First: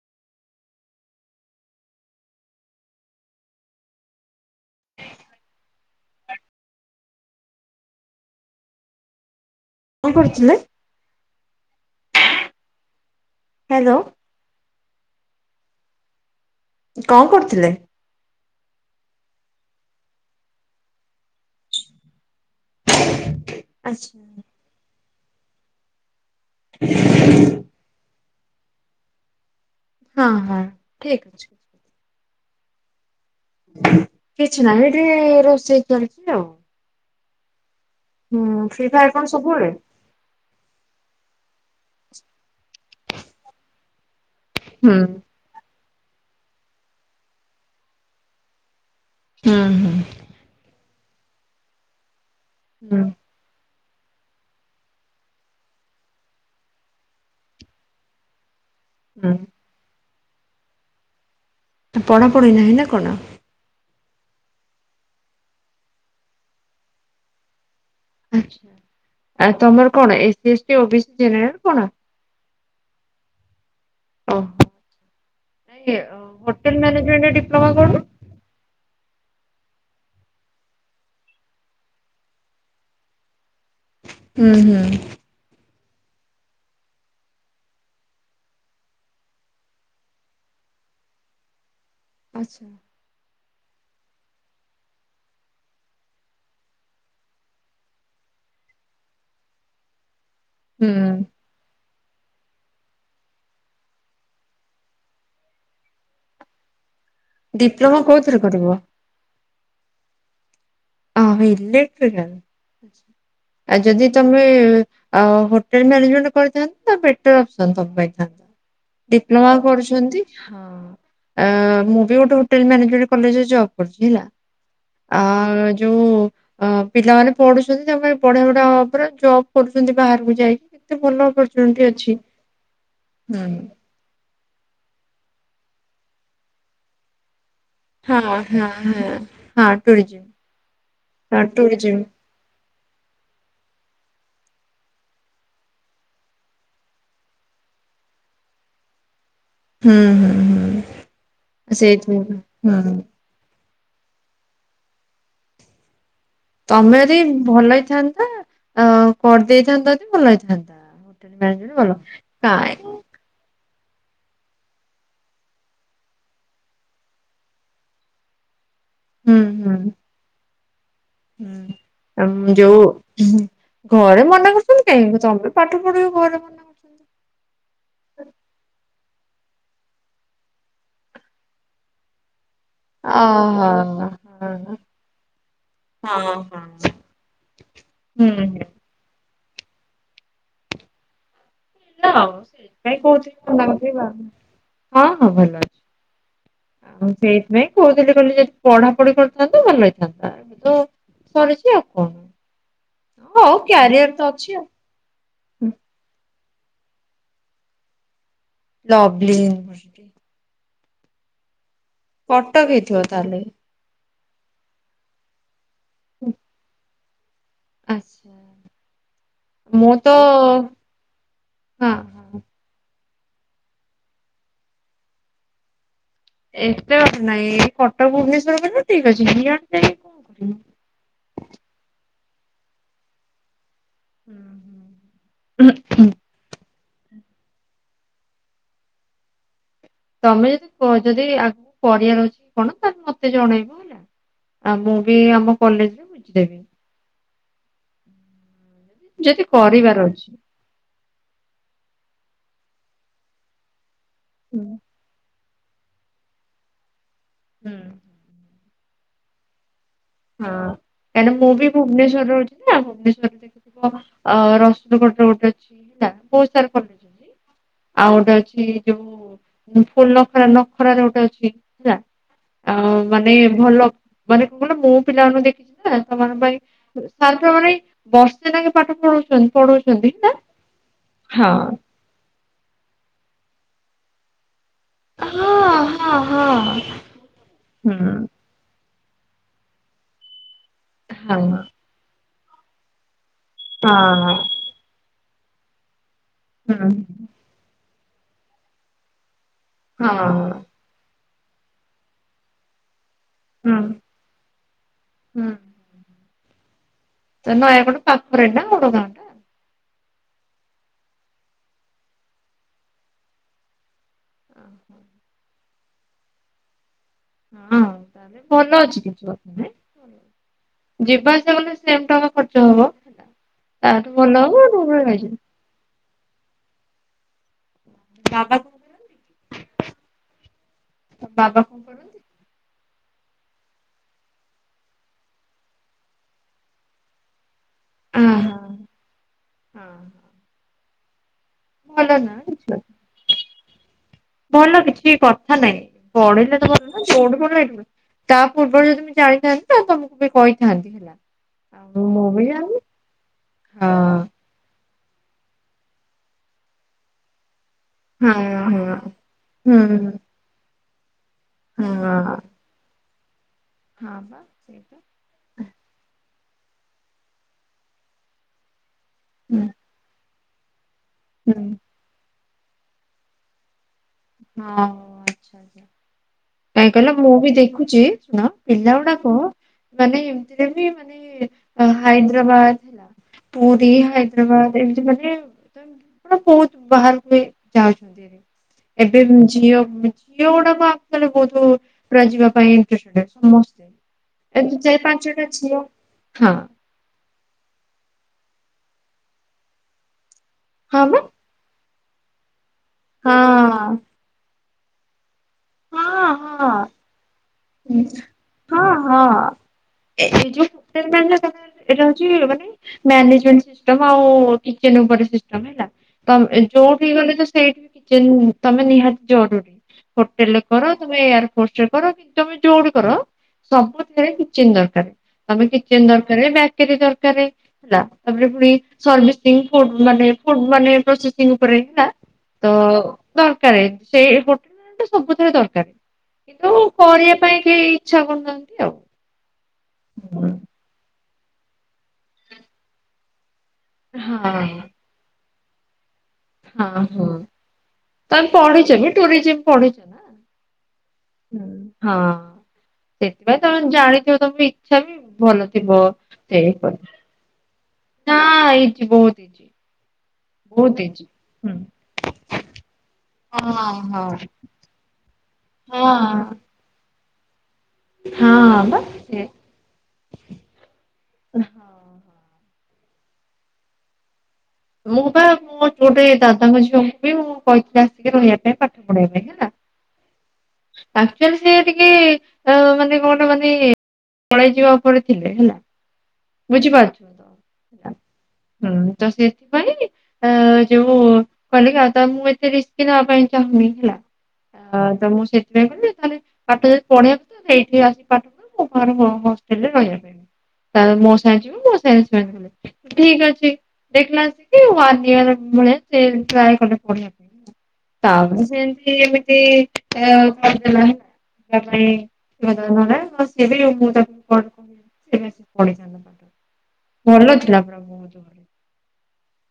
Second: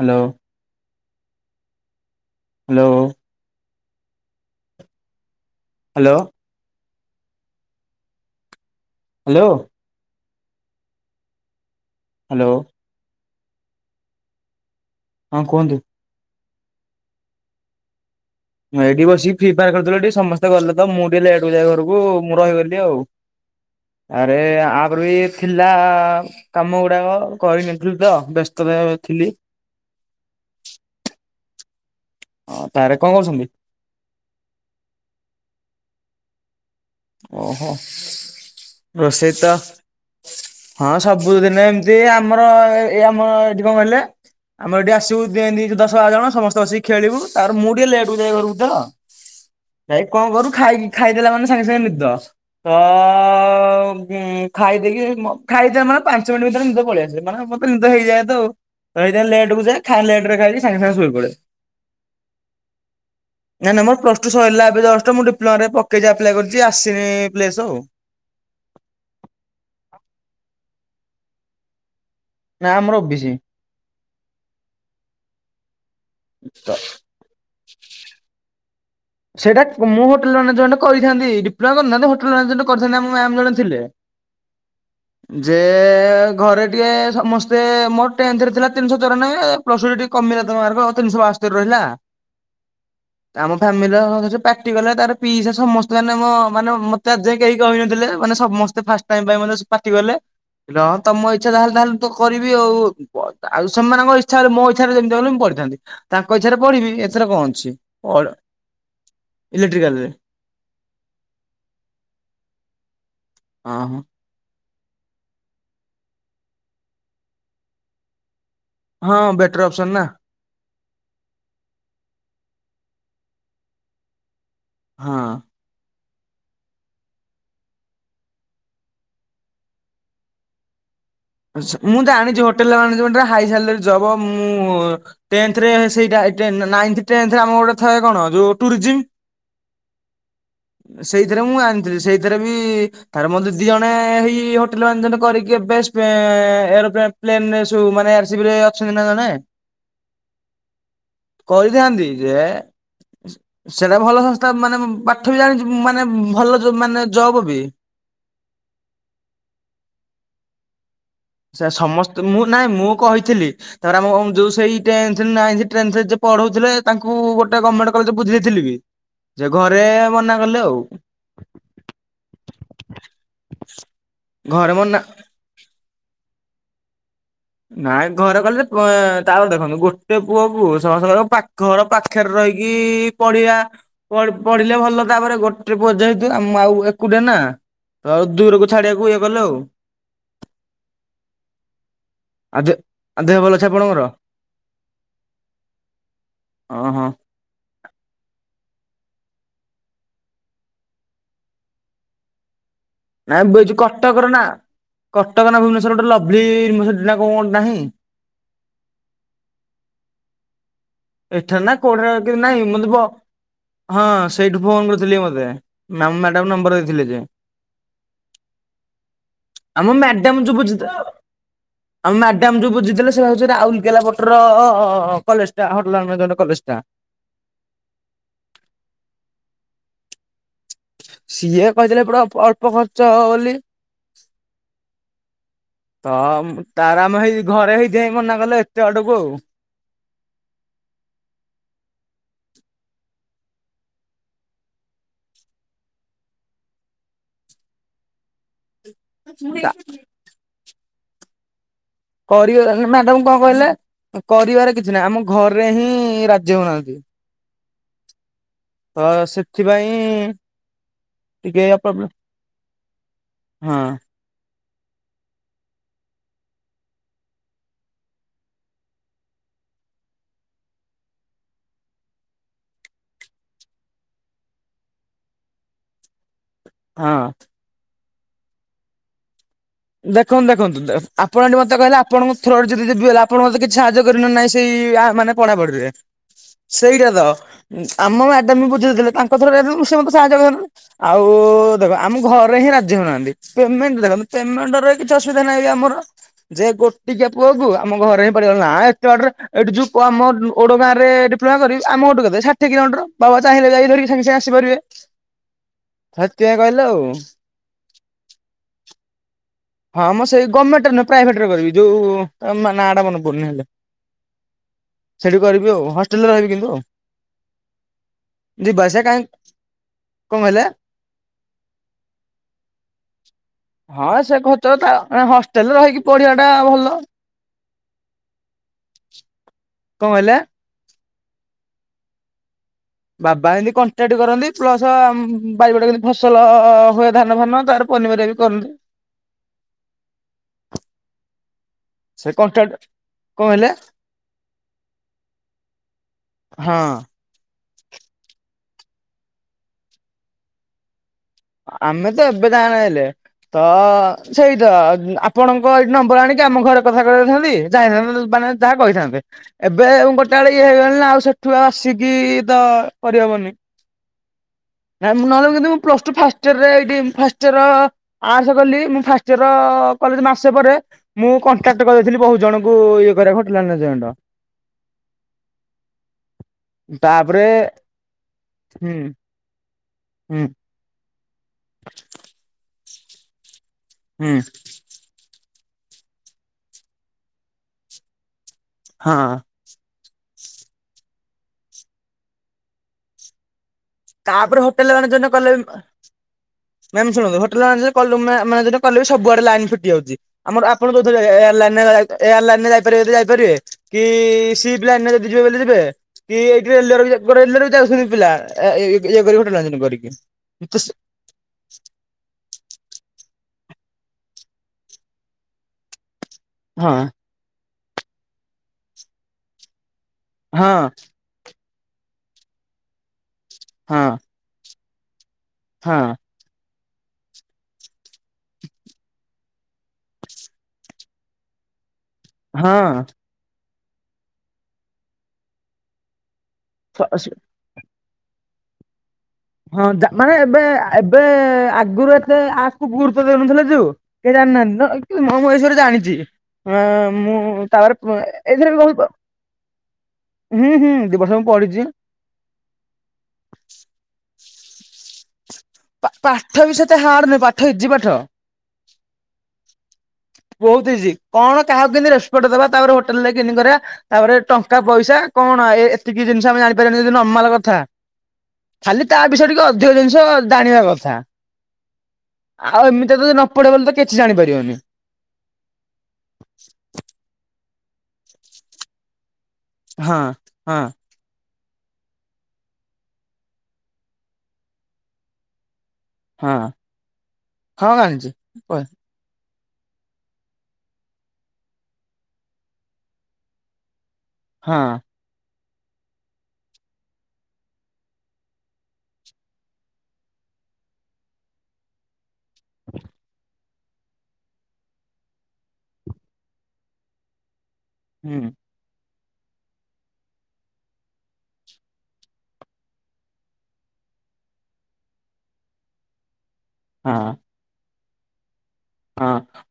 Hello. Hello. Hello. Hello. କଣ କରୁଚୂନା hello. Hello. ହଁ କୁହନ୍ତୁ। କଣ କରୁଥିଲେ? ଏଇଠି ବସିକ ଫି ଫାୟାର ଖେୁଥିଲ ଟିକି ସମସ୍ତେ ଗଲେ ତ ମୁଁ ଟିକେ ଲ ଏକୁ ଯାଏ ଘରକୁ ମୁଁ ରହିଗଲି ଆଉ ଆଚ୍ଛା ଆରେ ଆପର ଏ ଥିଲା କାମ ଗୁଡାକ କରିନଥିଲୁ ତ ବ୍ୟସ୍ତ ଥିଲି। ହଁ ହଁ ଠିକ ଅଛି। ସାର୍ କଣ କରୁଛନ୍ତି? କିଛି ନାହିଁ ଏଠି ରୋଷେଇ ଚାଲିଛି ଆଉ। ଓହୋ ହୁଁ ଫ୍ରି ଫାୟାର କଣ ରଷେଇତା ସବୁବେଳେ ହଁ ସବୁ ଦିନ ଏମିତି ଆମର ଏଇ ଆମ ଏଠି କଣ କହିଲେ ଆମର ଏଠି ହୁଁ। ଆସିବୁି ଦଶ ବାର ଜଣ ସମସ୍ତେ ବସି ଖେଳିବୁ ତାରେ ମୁଁ ଟିକେ ଲେଟକୁ ଯାଏ ଘରକୁ ତ ହୁଁ ହୁଁ। ଭାଇ କଣ କରୁ ଖାଇକି ଖାଇଦେଲେ ମାନେ ସାଙ୍ଗେ ସାଙ୍ଗେ ନିଦ। ତ ହୁଁ [unintelligible] ଖାଇ ଦେଇେଇକି ଖାଇଡେମ ମାନେ ପାଞ୍ଚ ମିନିଟ୍ ଭିତରେ ନିଦ ପଳେଇଆସେ ମାନେ ମତେ ନିଦ ହେଇଯାଏ ତ ଆଉ। ତ ଏଇଥି ପାଇଁ ଲେଟ ହୁଁ କୁ ଯାଏ ଖାଇ ଲେଟ ରେ ଖାଇ ସାଙ୍ଗେ ସାଙ୍ଗେ ଶୋଇ ପଡେ। ପଢା ପଢି ନାହିଁ ନା କଣ? ନାଇଁ ନାଇଁ ମୋର ପ୍ଲସ୍ଟୁ ସରିଲା ଏବେ ଜଷ୍ଟ ମୁଁ ଡିପ୍ଲୋମାରେ ପକେଇଛି ଆପ୍ଳାଏ କରିଛି ଆସିନି ପ୍ଲେସ୍ ଆଉ। ଆଛା ଆ ତମର କଣ SC ST, O B C, general କଣ? ନା ଆମର ଓ ବି ଶି। ଓହୋ ତ ହୋଟେଲ ମ୍ୟାନେଜମେଣ୍ଟ ଡିପ୍ଲୋମା କଣ? ସେଇଟାଁ ହୋଟେଲ ମାନଜେଣ୍ଟ କରିଥାନ୍ତି ଡିପ୍ଲୋମା କରିନଥାନ୍ତି ହୋଟେଲ ମାନେଜେଣ୍ଟ କରିଥାନ୍ତି ଆ ମ୍ୟାମ ଜଣ ଥିଲେ। ହୁଁ ହୁଁ। ଯେ ଘରେ ଟିକେ ସମସ୍ତେ ମୋର ଟେନ୍ତ ରେ ଥିଲା ତିନିଶହ ଚଉରାନବେ। ପ୍ଲସ୍ଟୁ ରେ କମିଲା ତ ମାର୍କ ତିନିଶହ ବାସ୍ତରି ରହିଲା। ଆଚ୍ଛା। ଆମ ଫାମିଲି ପାଟିକଲ ତାର ପିସ ସମସ୍ତେ ମାନେ ମୋ ମାନେ ମତେ ଆ ଯାଇ କେହି କହିନଥିଲେ ମାନେ ସମସ୍ତେ ଫାଷ୍ଟ ଫାଷ୍ଟ ଟାଇମ ପାଇଁ ପାଟି ଗଲେ ରହ ହୁଁ ତମ ଇଛା ତାହେଲେ ତାହେଲେ ତ କରିବି ଆଉ ଆଉ ସେମାନଙ୍କ ଇଚ୍ଛା ରେ ମୋ ଇଛାରେ ଯେମିତିହେଲେ ମୁଁ ପଢିଥାନ୍ତି। ତାଙ୍କ ଇଛାରେ ପଢିବି ଏଥର କଣ ଅଛି ଡିପ୍ଲୋମା କୋଉଥିରେ କରିବ? ଇଲେକ୍ଟ୍ରିକାଲରେ। ଅ ଇଲେକ୍ଟ୍ରିକାଲ ହଁ ଆଉ ହଁ। ଯଦି ତମେ ହୋଟେଲ ମାନେଜମେଣ୍ଟ କରିଥାନ୍ତ ତ ବେଟର ଅପସନ୍ ତମେ ପାଇଥାନ୍ତ। ହଁ ଡିପ୍ଲୋମା ବେଟର ଅପସନ ନା କରୁଛନ୍ତି। ହଁ ଆଁ ମୁଁ ବି ଗୋଟେ ହୋଟେଲ ମାନେଜମେଣ୍ଟ କଲେଜରେ ଜବ କରୁଛି ହେଲା। ହଁ। ଆ ଯୋଉ। ଅ ପିଲାମାନେ ପଢୁଛନ୍ତି ତାପରେ ପଢା ଫଢା ଅଫ ରେ ଜବ୍ କରୁଛନ୍ତି ବାହାରକୁ ଯାଇକି ଏତେ ଭଲ ରେ ଅପରଚୁନିଟି ମୁଁ ଅଛି ଜାଣିଛି ହୋଟେଲ ମାନେଜମେଣ୍ଟରେ ହୁଁ ହାଇ ସାଲେରୀ ଜବ ମୁଁ ଆ ଟେନ୍ଥରେ ସେଇଟା ଏଇଟା ନାଇନ୍ଥ ଟେନ୍ଥରେ ଆମକୁ ଗୋଟେ ଥାଏ ହଁ କଣ ଯୋଉ ହଁ ଟୁରିଯିମ୍ ହଁ। ହଁ ଟୁରିଜିମ୍ ସେଇଥିରେ ହଁ ମୁଁ ଆଣିଥିଲି ଟୁରିଜିମ୍ ସେଇଥ୍ ସେଥିରେ ବି ତାପରେ ମୋ ଦିଦି ଜଣେ ହେଇ ହୋଟେଲ ମ୍ୟାନେଜମେଣ୍ଟ କରିକି ଏବେ ସ୍ ଏନଁ ଏନଁ ଏରୋପ୍ଲେନ ପ୍ଲେନ୍ ସବୁ ମାନେର ରସିବି ରେ ଅଛନ୍ତି ନା ଜଣେ। ହୁଁ ହୁଁ ହୁଁ କରିଥାନ୍ତି ସେଇଥି ଯେ ପାଇଁ ହୁଁ। ସେଇଟା ଭଲ ସଂସ୍ଥା ମାନେ ପାଠ ବି ଜାଣିଛି ମାନେ ଭଲ ଯ ମାନେ ତମେ ଯଦି ଜବ ବି। ଭଲ ହେଇଥାନ୍ତା ଆ କରିଦେଇଥାନ୍ତ ଭଲ ହେଇଥାନ୍ତା। ସେ ମ୍ୟାନେଜମେଣ୍ଟ ଭଲ ସମସ୍ତେ ମୁଁ ନାଇଁ କାଇଁ ମୁଁ କହିଥିଲି। ତାପରେ ଆମ ହୋମ୍ ଯୋଉ ସେଇ ଟେନ୍ଥ ନାଇନ୍ଥ ଟେନ୍ଥ ରେ ଯିଏ ପଢଉଥିଲେ ତାଙ୍କୁ ଗୋଟେ ଗଭର୍ଣ୍ଣମେଣ୍ଟ କଲେଜ ବୁଝିଦେଇଥିଲି ବି। ହୁଁ ସେ ହୁଁ ଘରେ ମନା କଲେ ଆଉ। ହୁଁ ଯୋଉ ଘରେ ମନା କରୁଛନ୍ତି କାହିଁକି ସ ତମେ ପାଠ ପଧୁଚ ଭଲ। ନାଇଁ ଘରେ କହିଲେଯେ ଆଁ ତାପରେ ଦେଖନ୍ତୁ ଗୋଟେ ପୁଅ କୁ ସମସ୍ତଙ୍କ ପାଖ ଘର ପା ପାଖରେ ରହିକି ପଢିବା। ଓହୋ ହଁ ପଢ଼ ପଢିଲେ ଭଲ ତାପରେ ଗୋଟେ ପୁଅ ହଁ ଯେହେତୁ ହୁଁ। ଆଉ ମୁଁ ଆଉ ଏକୁଟିଆ ନା ତ ଆଉ ହୁଁ। ଦୂରକୁ ଛାଡିବାକୁ ଇଏ କଲେ ଆଉ। ହଉ ଆଉ [unintelligible] ଦେ ଆଉ ଦେହ ଭଲ ଅଛି ଆପଣଙ୍କର? ହଁ ହଁ ଭଲ ଅଛି। ଓହୋ ଆଉ ସେଇଥିପାଇଁ କହୁଥିଲି କହିଲିଯେ ଯଦି ପଢାପଢି କରିଥାନ୍ତୁ ଭଲ ହେଇଥାନ୍ତା କିନ୍ତୁ ପଢ଼ୁଛି ଆଉ କଣ। ନାଇଁ ହଉ ଏଇଯୋଉ କ୍ୟାରିୟର ତ କଟକର ନା ଅଛି ଆଉ କଟକ ନା ଭୁବନେଶ୍ୱର ଗୋଟେ ଲଭଲି ୟୁନିଭ୍ରସିଟି ନା କଣ ଗୋଟେ ନାହିଁ। ଲାଭଲି। ଏଠାରେ ନା କୋଉଠି କି କଟକ ନାଇଁ ମତ ହେଇଥିବ ବ ତାହେଲେ ହଁ ସେଇଠୁ ଫୋନ କରିଥିଲି ମତେ ମ୍ୟାମ ମ୍ୟାଡାମ ନମ୍ବର ଦେଇଥିଲେ ଯେ। ଆଚ୍ଛା ମୁଁ ଆମ ତ ମ୍ୟାଡମ ହଁ [inaudible] ଆମ ହଁ ମ୍ୟାଡାମ୍ ଯୋଉ ବୁଝିଥିଲେ ସେଟା ହଉଚି ରାଉଲକେଲା ପଟର କଲେଜଟା [unintelligible] ଏତେ କଥା ନାଇଁ ଏଇ କଟକ ଭୁବନେଶ୍ୱର ପର୍ଯ୍ୟନ୍ତ ଠିକ ଅଛି [unintelligible] ସିଏ କହିଥିଲେ ପୁରା ଅଳ୍ପ ଖର୍ଚ୍ଚ ହବ ବୋଲି। ହୁଁ ତ ତାର ଆମେ ହେଇ ଘରେ ହେଇଥିପଇଁ ମନା କଲେ ଏତେ ବାଟକୁ ଆଉ। ତମେ ଯଦି ଯଦି ଆଗକୁ କରିବାର ଅଛି କଣ ତାହେଲେ ମତେ ଜଣେଇବ। ହେଲା ଆଉ ମୁଁ ବି ଆମ କଲେଜରେ ବୁଝିଦେବି। ଯଦି କରିବାର ଅଛି। କରିବେ ମ୍ୟାଡାମ୍ କଣ କହିଲେ ହୁଁ କରିବାରେ କିଛି ନାହିଁ, ଆମ ଘରେ ହିଁ ରାଜି ହଉନାହାନ୍ତି। ହୁଁ। ତ ସେଥିପାଇଁ ହଁ କାହିଁକିନା ମୁଁ ଟିକେ ବି ପ୍ରୋବ୍ଲେମ ଭୁବନେଶ୍ଵରରେ ରହୁଛି ନା, ଭୁବନେଶ୍ଵରରେ ହଁ [unintelligible] ଅ ରସୁଲଗଡରେ ଗୋଟେ ଅଛି ନା ବହୁତ୍ ସାରା କଲେଜ୍ ଆଉ ଗୋଟେ ଅଛି ଯୋଉ ଫୁଲ୍ ନଖରା ନଖରାରେ ଗୋଟେ ଅଛି ହେଲା। ଆଉ ମାନେ ଭଲ ମାନେ କନା ମୁଁ ପିଲାମାନଙ୍କୁ ଦେଖିଛି ନା ସେମାନଙ୍କ ପାଇଁ ହଁ ସାର୍ ପୁରା ମାନେ ବର୍ଷେ ଲାଗେ ପାଠ ପଢଉଛନ୍ତି ପଢଉ ଦେଖନ୍ତୁ-ଦେଖନ୍ତୁ ଆପଣ ଏଠି ମୋତେ କହିଲେ ଆପଣଙ୍କ ଥ୍ରୋରେ ଯଦି ଯିବି ଗଲେ ଆପଣ ମତେ କିଛି ସାହାଯ୍ୟ କରିବେ ନା ନାଇଁ? ଏମତି ଆ ମାନେ ପଢାପଢିରେ ହଁ ହଁ ହଁ। ସେଇଟା ତ ହୁଁ। ଆମ ମ୍ୟା ଡ଼ାମ୍ ବୁଝିଦେଇଥିଲେ ତାଙ୍କ ଥ୍ରୋ ରେ ସେ ମୋତେ ସାହାଯ୍ୟ କରିଥାନ୍ତେ, ଆଉ ହଁ। ଦେଖ ଆମ ଘରେ ହିଁ ରାଜି ହଉନାହାନ୍ତି। ପେମେଣ୍ଟ ଦେଖନ୍ତୁ ହଁ। ପେମେଣ୍ଟର କିଛି ଅସୁବିଧା ନାହିଁ ଆମର ଯେ ହୁଁ ଗୋଟିକିଆ ପୁଅକୁ ଆମ ଘରେ ହିଁ ପାଟିକଲେ ନା ଏତେ ବାଟରେ ଏଠି ଯୋଉ ଆମ ହଁ। ଓଡଗାଁରେ [unintelligible] କରି ଆମ ଘରଠୁ କେତେ ଷାଠୀଏ କିଲୋମଟର ବାବା ଚାହିଁଲେ ହୁଁ ଯାଇକି ଧରିକି ସାଙ୍ଗେ-ସାଙ୍ଗେ ଆସିପାରିବେ, ହୁଁ ସେଥିପାଇଁ କହିଲେ ଆଉ। ତ ନୟାଗଡ଼ ପାଖରେ ଏଇଟା ଓଡ଼ଗାଁ ଟା। ହଁ ମୁଁ ସେଇ ଗମେଟ ରେ ନୁହଁ ପ୍ରଇଭେଟରେ କରିବି, ଯୋଉ ନା ଟା ମନେପଡୁନି ହେଲେ। ଓହୋ [inaudible] ସେଠିି କରିବି ଆଉ, ହଷ୍ଟେଲରେ ରହିବି କିନ୍ତୁ ଆଉ। ହଁ ଭଲ ଯିବା ଆସିବା ଅଛି କାହିଁ କିଛି କଥା ନାଇଁ। କଣ କହିଲେ? ଯିବା ଆସିବା କଲେ ସେମ୍ ଟଙ୍କା ଖର୍ଚ୍ଚ ହବ? ତାଠୁ ହଁ ଭଲ ସେ ଖର୍ଚ୍ଚ ହବ ରୁମରେ ତା ରହିଯିବା। ହଷ୍ଟେଲରେ ରହିକି ପଢିବା ଟା ଭଲ। ବାବା [unintelligible] କଣ ହେଲା? ବାବା କଣ କରନ୍ତି [inaudible] ବାବା ଏମିତି କଣ୍ଟ୍ରାକ୍ଟ କରନ୍ତି ପ୍ଲସ ବାରିପଟ କେମିତି ଫସଲ ହୁଏ ଧାନ ଫାନ ତାରେ ପନିପରିବା ବି ଆହା କରନ୍ତି। ହଁ। ଭଲ ସେ ନା ଝିଅ କନ୍ଟ୍ରାକ୍ଟ, କଣ ହେଲା? ଭଲ କିଛି କଥା ନାଇଁ ପଢିଲେ ତ ହଁ ଭଲ ଯୋଉଠି ପଢ଼ିବ [unintelligible] ତା ପୂର୍ବରୁ ଯଦି ମୁ ଜାଣିଥାନ୍ତି, ତ ତମକୁ ବି କହିଥାନ୍ତି। ଆଉ ଆମେ ମୁଁ ତ ବି ଏବେ ଜାଣିନି ଜାଣେଲେ ତ ହଁ ସେଇ ତ ଆପଣଙ୍କ ଏଇଠି ନମ୍ବର ଆଣିକି ଆମ ଘରେ କଥା କଦେଇଥାନ୍ତି। ଯାଇଥାନ୍ତେ ହଁ ମାନେ ଯାହା ହଁ କହିଥାନ୍ତେ, ହୁଁ ଏବେ ଗୋଟେ ଆଡେ ଇଏ ହେଇଗଲିଣି ନା ଆଉ ସେ ସେଠୁ ଆଉ ଆସିକି ହଁ। ତ କରିହବନି, ହଁ ବା ସେଇଟା ନାଇଁ ମୁଁ ନହେଲେ ମୁଁ ଯଦି ପ୍ଲସଟୁ ଫାଷ୍ଟ ଇୟର ଏଇଠି ଫାଷ୍ଟ ଇୟର ଆର୍ଟସ କଲି, ମୁଁ ଫାଷ୍ଟ ଇୟର ହୁଁ କଲେଜ୍ ମାସେ ପରେ ମୁଁ ହୁଁ କଣ୍ଟାକ୍ଟ କରିଦେଇଥିଲି ବହୁତ ଜଣଙ୍କୁ ଇଏ କରିବାକୁ ହୋଟିଲ୍ ମାନେଜମେଣ୍ଟ। ହଁ ଆଚ୍ଛା। କାହିଁ କହିଲା ମୁଁ ତାପରେ ବି ଦେଖୁଛି ଶୁଣ ହୁଁ ପିଲାଗୁଡାକ ମାନେ ହୁଁ ଏମିତିରେ ମାନେ ହାଇଦ୍ରାବାଦ, ପୁରୀ, ହୁଁ ହାଇଦ୍ରାବାଦ ଏମିତି ମାନେ ବହୁତ୍ ବାହାରକୁ ଯାଉଛନ୍ତି, ଏବେ ହଁ ଝିଅ ଝିଅ ଗୁଡାକ [unintelligible] ବହୁତୁ ପୁରା ଯିବା ପାଇଁ ଇନ୍ତ୍ରେଷ୍ଟେଡ ସମସ୍ତେ। ତାପରେ ଏ ଦି ହୋଟେଲ ଚାରି ମାନେଜ ପାଞ୍ଚଟା କଲେ ଝିଅ ହଁ ବ [unintelligible] ଶୁଣନ୍ତୁ ହୋଟେଲ ମାନେ କଲୁ ମେ ମ କଲେ ବି ସବୁଆଡେ ଲାଇନ ଫୁଟି ଯାଉଛି। ଆମର ଆପଣ ଯୋଉ ହଁ ଥିରେ ବା ଏ ଏୟାର ଲାଇନ୍ ରେ ଯା ଏୟାର ଲାଇନ ରେ ଯାଇପାରିବେ ଯଦି ଯାଇପାରିବେ। କି ହଁ ସି ପିଲା [unintelligible] ଯଦି ଯିବେ ହଁ କି ହଁ [unintelligible] ବି ଯାଉଛନ୍ତି ପିଲା। ହଁ ଏ ଏ କରିବ ହଁ [unintelligible] କରିକି। ଏଇ [unintelligible] ଏଇଟା ହଉଛି ମାନେ ମ୍ୟାନେଜମେଣ୍ଟ ସିଷ୍ଟମ୍ ଆଉ କିଚେନ ଉପରେ ସିଷ୍ଟମ୍ ହେଲା। ତମ୍ ହଁ ଯୋଉଠି ଗଲେ ତ ସେଇଠି ବି କିଚେନ ତମେ ନିହାତି ଜରୁରୀ। ଟେଲରେ ହଁ। କର ତମେ ଏୟାର ଫୋର୍ସ ରେ କର କିନ୍ତୁ ତମେ ଯୋଉଠି କର ହଁ ସବୁଥିରେ ଚୀନ୍ ଦରକାର ତମେ ହଁ କିଚେନ ଦରକାରେ ବ୍ୟାକରି ଦରକାରେ। ଲା ତାପରେ ପୁଣି ସର୍ଭିସିଙ୍ଗ ଫୁଡ୍ ମାନେ ଫୁ ମାନେ ପ୍ରୋସେସିଙ୍ଗ ଉପରେ ହେଲା ତ ହଁ ଦରକାରେ ସେଇପ ସବୁଥିରେ ଦରକାର କିନ୍ତୁ, ସ ସ କରିବା ପାଇଁ କେହି ଇଚ୍ଛା କରୁନାହାନ୍ତି ଆଉ। ହଁ, ଯା ମାନେ ଏବେ ଆ ଏବେ ଆଗରୁ ଏତେ ଆକୁ ଗୁରୁତ ଦେଉନଥିଲେ ଯଉ। କେ ହଁ ଜାଣିନାହାନ୍ତି ନ ମ [unintelligible] ଜାଣିଛି। ହଁ, ମୁଁ ତାପରେ ଉ ଏ ତମେ ଏଥିରେ ବି ପଢିଛ ବ ଟୁରିଜିମ୍ ପଢିଛ ନା? ହୁଁ, ହୁଁ, ଦି ବର୍ଷ ମୁଁ ହୁଁ ପଢିଛି। ହଁ, ସେଥିପାଇଁ ତମେ ଜାଣିଥିବ ତମେ ଇଚ୍ଛା ବି ଭଲ ଥିବ। ପାଠ ବି ସେତେ ହାର୍ଡ ନୁହେଁ ପାଠ ଇଜି ପାଠ। ହଁ ଇଜି ବହୁତ ଇଜ ବହୁତ ଇଜି କଣ ହୁଁ କାହାକୁ କେନ୍ତି ରେସ୍ପେକ୍ଟ ଦବା ତାପରେ ହୋଟେଲରେ କିନ୍ତି କରିବା ହଁ ହଁ ତାପରେ ଟଙ୍କା, ପଇସା। କଣ ଏ ଏତିକି ଜିନିଷ ଆମେ ହଁ ଜାଣିପାରିପାରିବା ଯଦି ନମାଲ କଥା ହଁ ବା ଖାଲି ତା ସେ ବିଷୟରେ ଟିକେ ଅ ଧିକ ଜିନିଷ ଜାଣିବା କଥା। ହଁ ହଁ। ଆଉ ଏମିତିରେ ତ ନ ପଢିବ ବୋଲି ତ କିଛି ଜାଣିପାରିବନି। ମୁଁ ପା ମୋ ଗୋଟେ ଦାଦାଙ୍କ ଝିଅଙ୍କୁ ବି ମୁଁ କହିଥିଲି ଆସିକି ରହିବା ପାଇଁ ପାଠ ପଢେଇବା ପାଇଁ ହେଲା। ହଁ ହଁ। ଆକ୍ଚୁଆଲି ସି ଟିକେ ଅ ମାନେ କଣ ମାନେ ପଳେଇ ଯିବା ଉପରେ ଥିଲେ ହେଲା। ହଁ ହଁ ବୁଝିପାରୁଛ ଜାଣିଛି ହଁ ହୁଁ ତ ସେ ସେଥିପାଇଁ ଅ ଯୋଉ କହିଲେ କି ଆଉ ତ ମୁଁ ଏତେ ରିସ୍କି ନବା ପାଇଁ ଚାହୁଁନି ହେଲା। ଅ [unintelligible] ମୁଁ ସେଠ [unintelligible] ତାହାଲେ ପାଠ ଯଦି ପଢେଇବାକୁ [unintelligible] ଏଇଠି ଆସି ପାଠପଢ ମୁଁ ପାଖରେ ଉ ଉ ହଷ୍ଟେଲରେ ରହିବା ପାଇଁ। ତାହାଲେ ମୋ ସାଙ୍ଗେ ଯିବୁ ମୋ ସାଙ୍ଗ [unintelligible] ଠିକ ଅଛି ଦେଖିଲା [unintelligible] ୱାନ ଇୟର ଭଳିଆ ସେ ଟ୍ରାଏ କଲେ ପଢିବା ପାଇଁ। ହୁଁ ତାପରେ ସେ ଏମତି ଏମିତି ଅ କରିଦେଲା। ତା ପାଇଁ [unintelligible] ସେ ବି ମୁଁ ତାକୁ [unintelligible] ଥାନ୍ତା। ହଁ ଭଲ ଥିଲା ପୁରା ବହୁତ ଭଲ। ହଁ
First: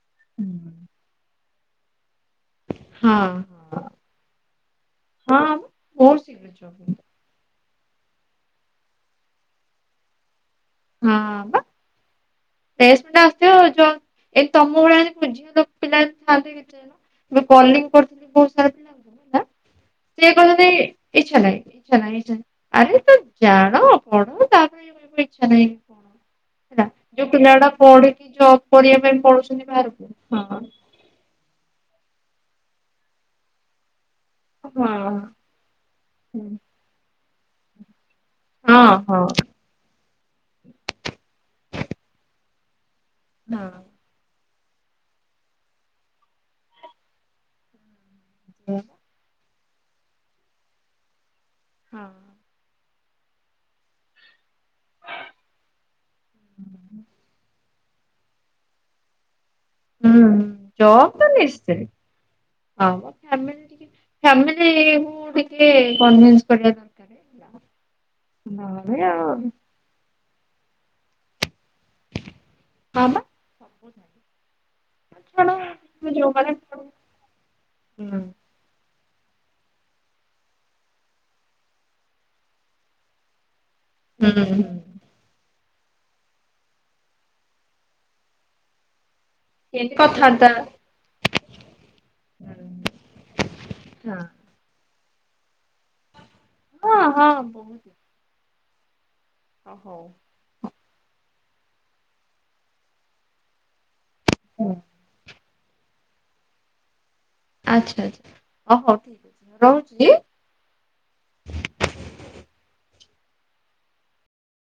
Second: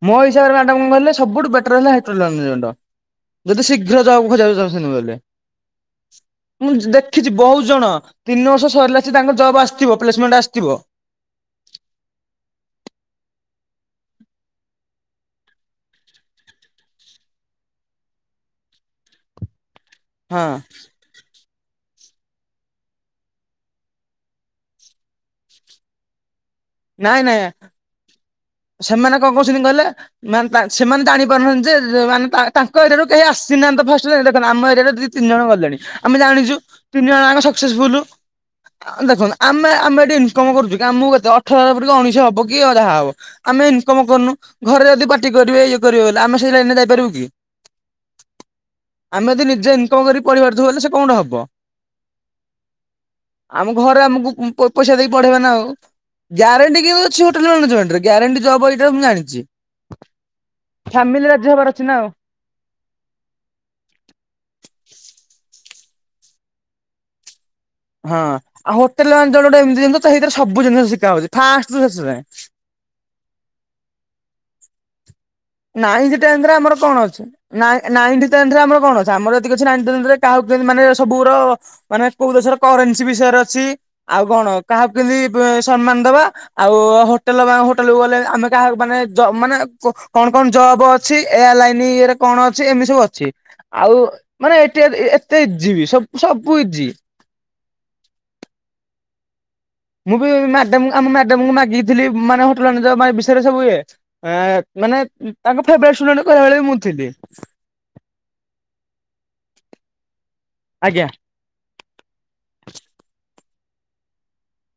ମୋ ହିସାବରେ ହୁଁ। ମ୍ୟାଡମ କଣ କହିଲେ ସବୁଠୁ ବେଟର ହେଲା [unintelligible] ହଁ [unintelligible] ଯଦି ହଁ ଶୀଘ୍ର ଯବ ଖୋଜିବାକୁ ଚାହୁଁଛନ୍ତି ବୋଲେ, ହଁ ବହୁତ ଶୀଘ୍ର ଜବ୍ ମୁ ଜ ମିଳିବ ଦେଖ ଖିଛି ବହୁତ ଜଣ ତିନି ବର୍ଷ ସରିଲା ଆସି ତାଙ୍କ ଜବ ଆସିିଥିବ ପ୍ଲେସମେଣ୍ଟ ଆସିଥିବ। ହଁ ପା ପ୍ଲେସମେଣ୍ଟ ଆସିଥିବ ଜ ଏ ତମ ଭଳିଆ [unintelligible] ଝିଅ ପିଲା ଥାନ୍ତି [unintelligible] ଏବେ କଲିଂ କରିୁଥିଲି ବହୁତ ସାରା ପିଲାଙ୍କୁ ନା ସେ ହଁ କହୁଛନ୍ତି ଇଚ୍ଛା ନାହିଁ ଇଚ୍ଛା ନାହିଁ ଇଚ୍ଛା ନାହିଁ ଆରେ ତ ଜାଣ ପଢ ତାପରେ ଛା ନାଇ କ ଲା ନାଇଁ ଯୋଉ ନାଇଁ ପିଲାଗୁଡା ପଢିକି ଜବ କରିବା ସେମାନେ ପାଇଁ କଣ କହୁଛନ୍ତି ପଳଉଛନ୍ତି କହିଲେ ବାହାରକୁ ମାନେ ହଁ ସେମାନେ ଜାଣି ପାରୁନାହାନ୍ତି ଯେ ଜ ମାନେ ତା ତାଙ୍କ ଏରିଆରୁ କେହି ଆସିନାହାନ୍ତି ତ ଫାଷ୍ଟ [unintelligible] ଆମ ଏରିଆରେ ଦି ହଁ ତିନି ଜଣ ଗଲେଣି, ଆମେ ହୁଁ। ଜାଣିଚୁ ତିନିଜଣ ଯାକ ସକ୍ସେସଫୁଲୁ। ଆ ହଁ ହଁ ଦେଖନ୍ତୁ ଆମେ ଆମେ ଏଠି ଇନକମ କରୁଛୁ କି ଆମକୁ କେତେ ଅଠର ହଜାର ପୂରିକି ଉଣେଇଶି ହବ କି ଯାହା ହବ। ଆମେ ହଁ ଇନକମ କରୁନୁ ଘରେ ଯଦି ପାଟି କରିବେ ଇଏ କରିବେ ବୋଲେ ଆମେ ସେଇ ଲାଇନରେ ଯାଇପାରିବୁ କି? ଆମେ ଯଦି ନିଜେ ଇନକମ କରି ପଢିପାରୁଥିବୁ ବୋଲେ ସେ କଣ [unintelligible] ହବ। ହଁ। ଆମ ଘରେ ଆମକୁ ଉ ପଇସା ଦେଇକି ପଢେଇବେ ନା ଆଉ ଗ୍ୟାରେଣ୍ଟି [unintelligible] କିଛି ହୋଟେଲ୍ ମାନେଜମେଣ୍ଟରେ, ଗ୍ୟାରେଣ୍ଟି ଜବ୍ ଏଇଟା ମୁଁ ଜାଣିଛି। ହୁଁ, ଜବ ଫ୍ୟାମିଲି ତ ରାଜି ହବାର ନିଶ୍ଚୟ! ଅଛି ନା ଆଉ ହଁ ଆମେ [inaudible] ଫ୍ୟାମିଲି ମୁଁ ଟିକେ କନ୍ ଭିନ୍ସ କରିବା ହେଲା। ହଁ, ଆଉ ନହେଲେ ହୋଟେଲ ମ୍ୟାନେଜମେଣ୍ଟ ହଁ ଗୋଟେ ଏମତି ଜିନିଷ ତ ସେଇଥିରେ ସବୁ ଜିନିଷ ଶିଖା ହଉଛି, ଫାଷ୍ଟ ରୁ ଶେଷ ଯାଏଁ। ହଁ, ବା। ଆଡୁ। ନାଇଁଥି ଟେନଥ୍ ରେ ଆମର କଣ ଅଛି, ନା ହୁଁ ନାଇଁଥି ଟେନଥ୍ ଆମର କଣ ଅଛି? ଆମର ଏତିିକି ଅଛି ନାଇଁ ଥ୍ ଟେନଥ୍ ରେ କାହାକୁ କେମତି ମାନେ ସବୁର ମାନେ, କୋଉ ଦେଶର କରେନ୍ସି ବିଷୟରେ ଅଛି। ଆଉ କଣ ହୁଁ କାହାକୁ କିଁତି ବି ସମ୍ମାନ ଦବା, ଆଉ ହୋଟେଲ ବା ହୋଟେଲକୁ ଗଲେ, ଆମେ କାହାକୁ ମାନେ ଜବ୍ ମାନେ କେମିତି କୋ କଣ କଣ କଥାବାର୍ତ୍ତା ଜବ୍ ଅଛି? ଏୟାର ଲାଇନ ଇଏରେ କଣ ଅଛି? ଏମିତି ସବୁ ଅଛି। ଆଉ ହୁଁ ମାନେ ଏଠି ଏ-ଏତେ ଇଜି ସବୁ ସବୁ ଇଜ୍ ହଁ, ହଁ, ହଁ। ହଉ ମୁଁ ବି ମ୍ୟାଡମ୍ କୁ ଆମ ମ୍ୟାଡମ୍ କୁ ମାଗିଥିଲି ମାନେ ହୋଟେଲ ମ୍ୟାନଜେ ପାଇଁ ବିଷୟରେ ସବୁ ଇଏ। ଏଁ ମାନେ ତାଙ୍କ ଫେବେରେଟ୍ ଷ୍ଟୁଡେଣ୍ଟ କହିବାକୁ ଗଲେ, ମୁଁ ଥିଲି। ଆଚ୍ଛା ଆଚ୍ଛା, ଓ ହଉ ଠିକ୍ ଅଛି। ରହୁଛି। ଆଜ୍ଞା।